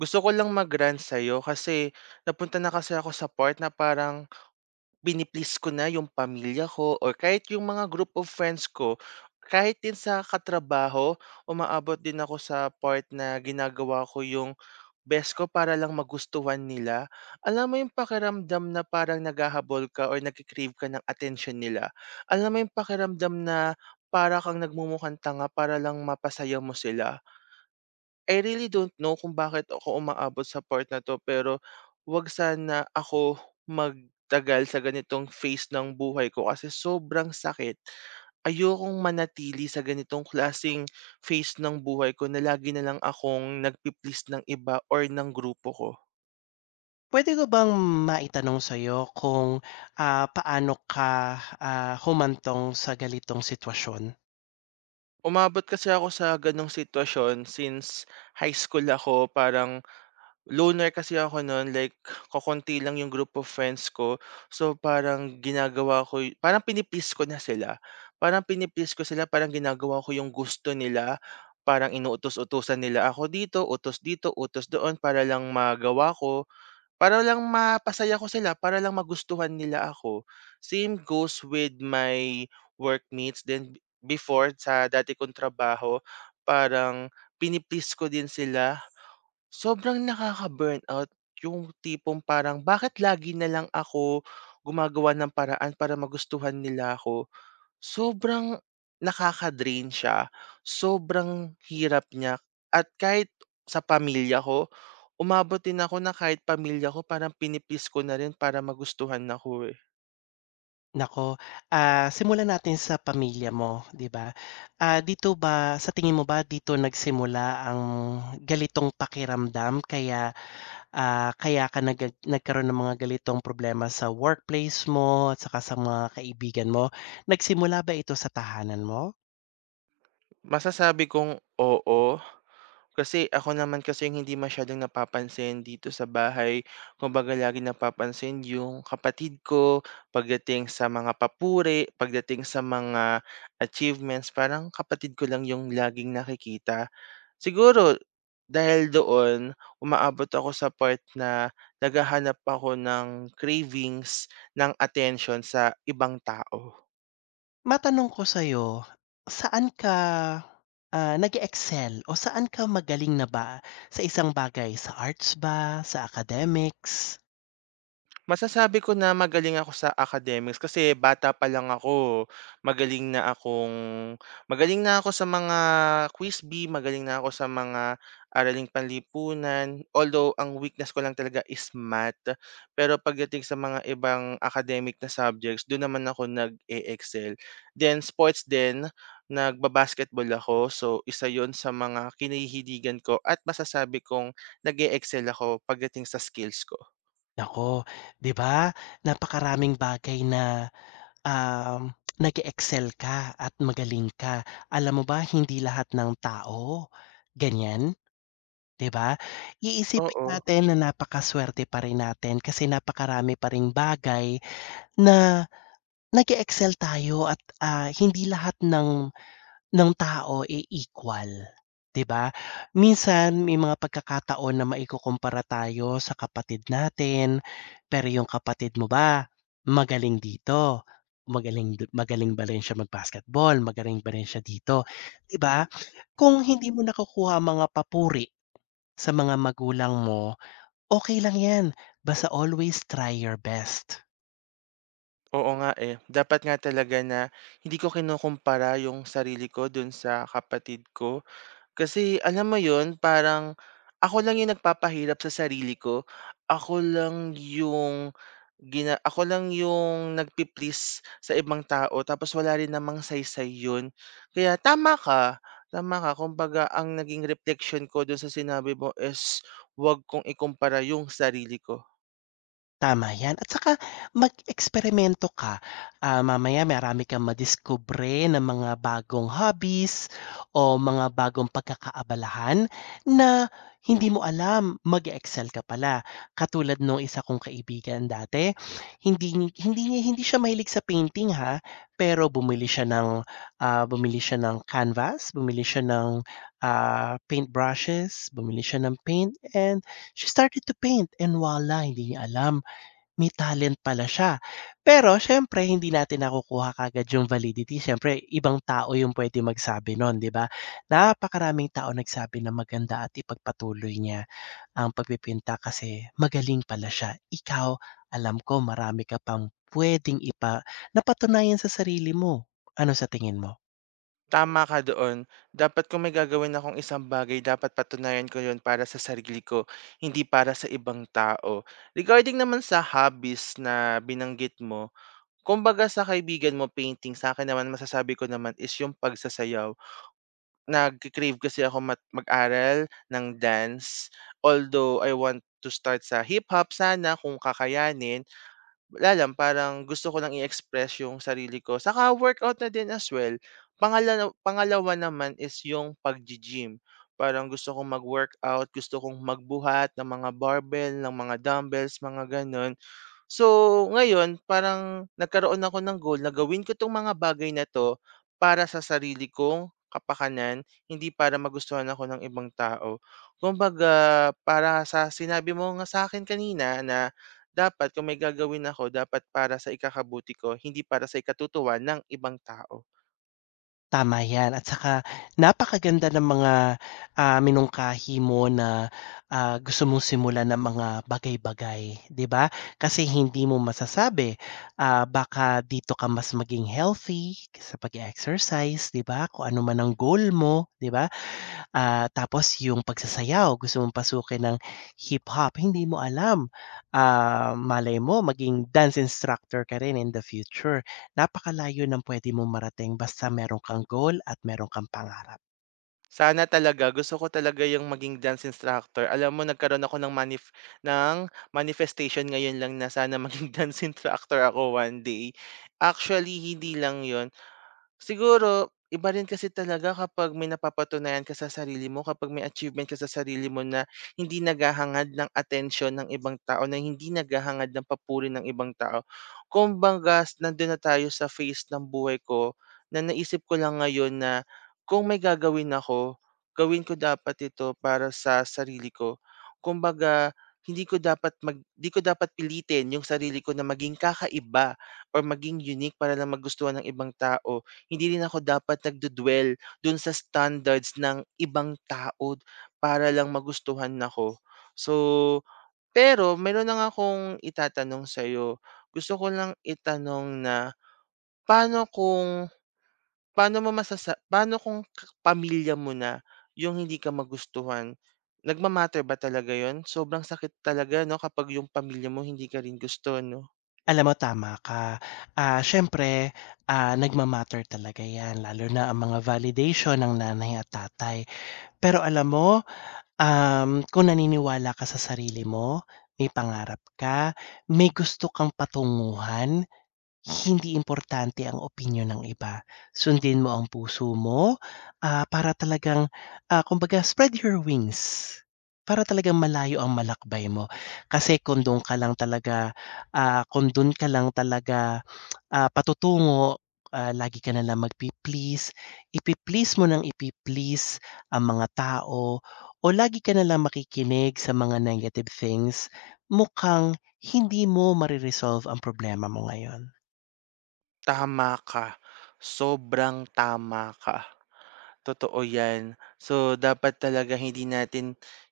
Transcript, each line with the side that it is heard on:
right: Gusto ko lang mag-rant sa'yo kasi napunta na kasi ako sa part na parang pini ko na yung pamilya ko or kahit yung mga group of friends ko. Kahit din sa katrabaho, umaabot din ako sa part na ginagawa ko yung best ko para lang magustuhan nila. Alam mo yung pakiramdam na parang naghahabol ka or nagkikrave ka ng attention nila. Alam mo yung pakiramdam na para kang nagmumukhang tanga para lang mapasaya mo sila. I really don't know kung bakit ako umaabot sa part na 'to, pero 'wag sana ako magtagal sa ganitong phase ng buhay ko kasi sobrang sakit. Ayokong manatili sa ganitong klasing phase ng buhay ko na lagi na lang akong nagpi ng iba or ng grupo ko.
left: Puwede ko bang maitanong sa'yo kung, paano ka, humantong sa galitong sitwasyon?
right: Umabot kasi ako sa gano'ng sitwasyon since high school ako, parang loner kasi ako noon like kokonti lang yung group of friends ko. So parang ginagawa ko yu parang pinipis ko na sila. Parang pinipis ko sila, parang ginagawa ko yung gusto nila, parang inuutos-utusan nila ako dito, utos doon para lang magawa ko, para lang mapasaya ko sila, para lang magustuhan nila ako. Same goes with my workmates din before sa dati kong trabaho, parang pinipis ko din sila. Sobrang nakaka-burnout yung tipong parang bakit lagi na lang ako gumagawa ng paraan para magustuhan nila ako. Sobrang nakaka-drain siya, sobrang hirap niya at kahit sa pamilya ko, umabot din ako na kahit pamilya ko parang pini ko na rin para magustuhan ako eh.
left: Naku, simulan natin sa pamilya mo, 'di ba? Dito ba sa tingin mo ba dito nagsimula ang galitong pakiramdam kaya, ah, kaya ka nagag nagkaroon ng mga galitong problema sa workplace mo at saka sa mga kaibigan mo? Nagsimula ba ito sa tahanan mo?
right: Masasabi kong oo. Kasi ako naman kasi yung hindi masyadong napapansin dito sa bahay. Kumbaga lagi napapansin yung kapatid ko pagdating sa mga papuri, pagdating sa mga achievements, parang kapatid ko lang yung laging nakikita. Siguro dahil doon umaabot ako sa part na naghahanap ako ng cravings ng attention sa ibang tao.
left: Matanong ko sa'yo, saan ka, nag excel o saan ka magaling na ba sa isang bagay? Sa arts ba, sa academics?
right: Masasabi ko na magaling ako sa academics kasi bata pa lang ako, magaling na akong magaling na ako sa mga quiz-bee, magaling na ako sa mga araling panlipunan. Although ang weakness ko lang talaga is math, pero pagdating sa mga ibang academic na subjects, dun naman ako nag excel. Then sports din, nagba-basketball ako, so isa yon sa mga kinahihiligan ko at masasabi kong nag excel ako pagdating sa skills ko.
left: Naku, 'di ba napakaraming bagay na, um, nag excel ka at magaling ka. Alam mo ba hindi lahat ng tao ganyan, 'di ba? Iisipin
right: Oo.
left: natin na napakasuwerte pa rin natin kasi napakarami pa ring bagay na nag-e-excel tayo at, hindi lahat ng tao, eh, equal, 'di ba? Minsan may mga pagkakataon na maikukumpara tayo sa kapatid natin, pero yung kapatid mo ba magaling dito, magaling ba rin siya mag-basketball, magaling ba rin siya dito, 'di ba? Kung hindi mo nakukuha ang mga papuri sa mga magulang mo, okay lang 'yan, basta always try your best.
right: Oo nga eh. Dapat nga talaga na hindi ko kinukumpara yung sarili ko dun sa kapatid ko. Kasi alam mo yun, parang ako lang yung nagpapahirap sa sarili ko. Ako lang yung nagpi-please sa ibang tao tapos wala rin namang saysay yun. Kaya tama ka. Tama ka. Kumbaga, ang naging reflection ko dun sa sinabi mo is wag kong ikumpara yung sarili ko.
left: Tama 'yan at saka mag-eksperimento ka, mamaya marami kang madiskubre na mga bagong hobbies o mga bagong pagkakaabalahan na hindi mo alam mag excel ka pala. Katulad nung isa kong kaibigan dati, hindi ni hindi niya hindi siya mahilig sa painting ha, pero bumili siya ng, bumili siya ng canvas, bumili siya ng, paint brushes, bumili siya ng paint and she started to paint and voila, hindi niya alam may talent pala siya. Pero siyempre hindi natin nakukuha kaagad yung validity, siyempre ibang tao yung pwede magsabi no'n, 'di ba? Napakaraming tao nagsabi na maganda at ipagpatuloy niya ang pagpipinta kasi magaling pala siya. Ikaw, alam ko marami ka pang puwedeng napatunayan sa sarili mo. Ano sa tingin mo?
right: Tama ka doon. Dapat kung may gagawin akong isang bagay, dapat patunayan ko yun para sa sarili ko, hindi para sa ibang tao. Regarding naman sa hobbies na binanggit mo, kumbaga sa kaibigan mo painting, sa akin naman masasabi ko naman is yung pagsasayaw. Nag-crave kasi ako mag-aral ng dance. Although I want to start sa hip-hop sana kung kakayanin, wala lang parang gusto ko lang i-express yung sarili ko, saka workout na din as well. Pangalawa naman is yung pag gym. Parang gusto kong mag-workout, gusto kong magbuhat ng mga barbell, ng mga dumbbells, mga gano'n. So, ngayon parang nagkaroon ako ng goal na gawin ko 'tong mga bagay na 'to para sa sarili kong kapakanan, hindi para magustuhan ako ng ibang tao. Kumbaga para sa sinabi mo nga sa akin kanina na dapat kung may gagawin ako, dapat para sa ikakabuti ko, hindi para sa ikatutuwa ng ibang tao.
left: Tama 'yan at saka napakaganda ng mga, minungkahi mo na, gusto mong simulan ng mga bagay-bagay, 'di ba? Kasi hindi mo masasabi, baka dito ka mas maging healthy sa pag exercise, 'di ba? Kung ano man ang goal mo, 'di ba? Tapos yung pagsasayaw, gusto mong pasukin ng hip-hop, hindi mo alam. Malay mo maging dance instructor ka rin in the future. Napakalayo ng puwede mong marating basta meron kang goal at meron kang pangarap.
right: Sana talaga, gusto ko talaga yung maging dance instructor. Alam mo, nagkaroon ako ng manifestation ngayon lang na sana maging dance instructor ako one day. Actually, hindi lang yon. Siguro iba rin kasi talaga kapag may napapatunayan ka sa sarili mo, kapag may achievement ka sa sarili mo na hindi naghahangad ng attention ng ibang tao, na hindi naghahangad ng papuri ng ibang tao. Kumbaga nandun na tayo sa phase ng buhay ko na naisip ko lang ngayon na kung may gagawin ako, gawin ko dapat ito para sa sarili ko. Kumbaga hindi ko dapat pilitin yung sarili ko na maging kakaiba or maging unique para lang magustuhan ng ibang tao. Hindi rin ako dapat nagdu-dwell dun sa standards ng ibang tao para lang magustuhan ako. So, pero meron lang akong itatanong sa'yo. Gusto ko lang itanong na paano kung paano kung ka pamilya mo na yung hindi ka magustuhan? Ba talaga yon? Sobrang sakit talaga 'no kapag yung pamilya mo hindi ka rin gusto 'no?
left: Alam mo tama ka. Siyempre, nagma talaga 'yan lalo na ang mga validation ng nanay at tatay. Pero alam mo, kung naniniwala ka sa sarili mo, may pangarap ka, may gusto kang patunguhan, hindi importante ang opinyon ng iba, sundin mo ang puso mo, para talagang, kumbaga spread your wings. Para talagang malayo ang malakbay mo. Kasi kung dun ka lang talaga, patutungo, lagi ka nalang magpi-please, ipi-please mo ng ipi-please ang mga tao o lagi ka na nalang makikinig sa mga negative things, mukhang hindi mo mare ang problema mo ngayon.
right: Tama ka, sobrang tama ka. Totoo yan. So, dapat talaga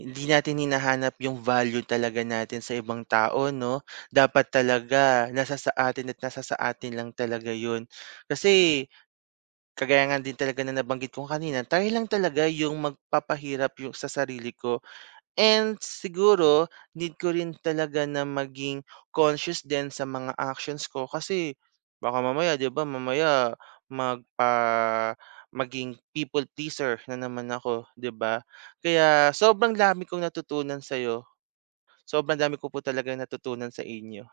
right: hindi natin hinahanap yung value talaga natin sa ibang tao, 'no? Dapat talaga nasa sa atin at nasa sa atin lang talaga yun. Kasi kagaya nga din talaga na nabanggit ko kanina, tayo lang talaga yung magpapahirap yung sa sarili ko. And siguro need ko rin talaga na maging conscious din sa mga actions ko kasi baka mamaya 'di ba, mamaya magpa maging people pleaser na naman ako 'di ba? Kaya sobrang dami kong natutunan sa'yo, sobrang dami ko po talagang natutunan sa inyo.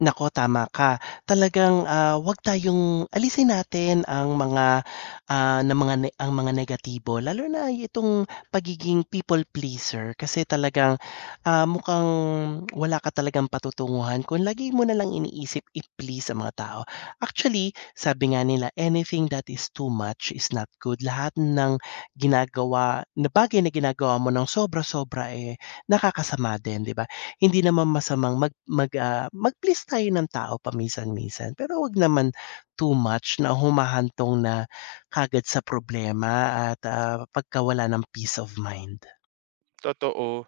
left: Nako tama ka. Talagang, 'wag tayong alisin natin ang mga, ah, na mga ne ang mga negatibo lalo na itong pagiging people pleaser kasi talagang, mukhang wala ka talagang patutunguhan kung lagi mo nalang iniisip i-please ang mga tao. Actually, sabi nga nila, "Anything that is too much is not good." Lahat ng ginagawa na bagay na ginagawa mo ng sobra-sobra, eh, nakakasama din, 'di ba? Hindi naman masamang mag mag, ah, mag-please tayo ng tao paminsan-minsan pero wag naman too much na humahantong na kaagad sa problema at, pagkawala ng peace of mind.
right: Totoo.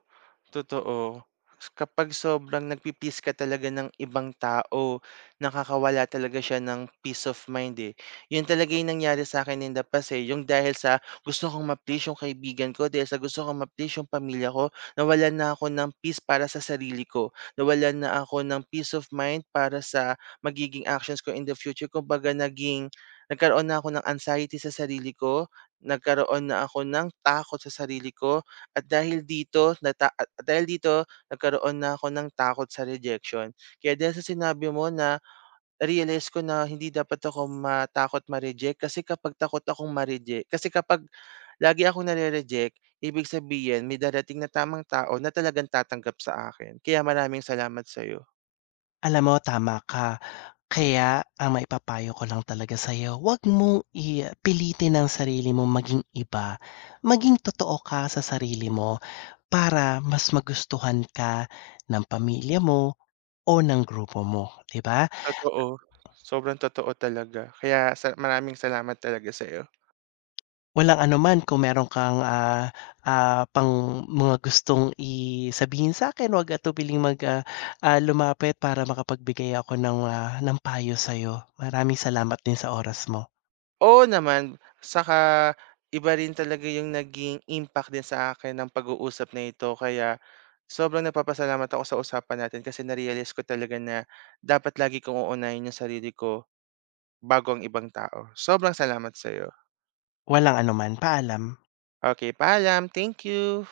right: Totoo. Kapag sobrang nagpipis ka talaga ng ibang tao, nakakawala talaga siya ng peace of mind, eh. Yun talaga yung nangyari sa'kin in the past, eh, yung dahil sa gusto kong ma-please yung kaibigan ko, dahil sa gusto kong ma-please yung pamilya ko, nawalan na ako ng peace para sa sarili ko. Nawalan na ako ng peace of mind para sa magiging actions ko in the future. Kumbaga naging nagkaroon na ako ng anxiety sa sarili ko, nagkaroon na ako ng takot sa sarili ko. At dahil dito nagkaroon na ako ng takot sa rejection. Kaya dahil sa sinabi mo na realize ko na hindi dapat ako matakot ma-reject kasi kapag lagi akong nare-reject, ibig sabihin may darating na tamang tao na talagang tatanggap sa akin. Kaya maraming salamat sa iyo.
left: Alam mo tama ka. Kaya ang maipapayo ko lang talaga sa'yo, wag mong i pilitin ang sarili mong maging iba. Maging totoo ka sa sarili mo para mas magustuhan ka ng pamilya mo o ng grupo mo, 'di ba?
right: Totoo, sobrang totoo talaga. Kaya sa maraming salamat talaga sa iyo.
left: Walang anuman kung meron kang, pang mga gustong i sabihin sa'kin, huwag atubiling lumapit para makapagbigay ako ng, ng payo sa'yo. Maraming salamat din sa oras mo.
right: Oo naman, saka iba rin talaga yung naging impact din sa akin ng pag-uusap na ito kaya sobrang napapasalamat ako sa usapan natin kasi narealize ko talaga na dapat lagi kong uunahin yung sarili ko bago ang ibang tao. Sobrang salamat sa'yo.
left: Walang anuman, paalam.
right: Okay, paalam. Thank you.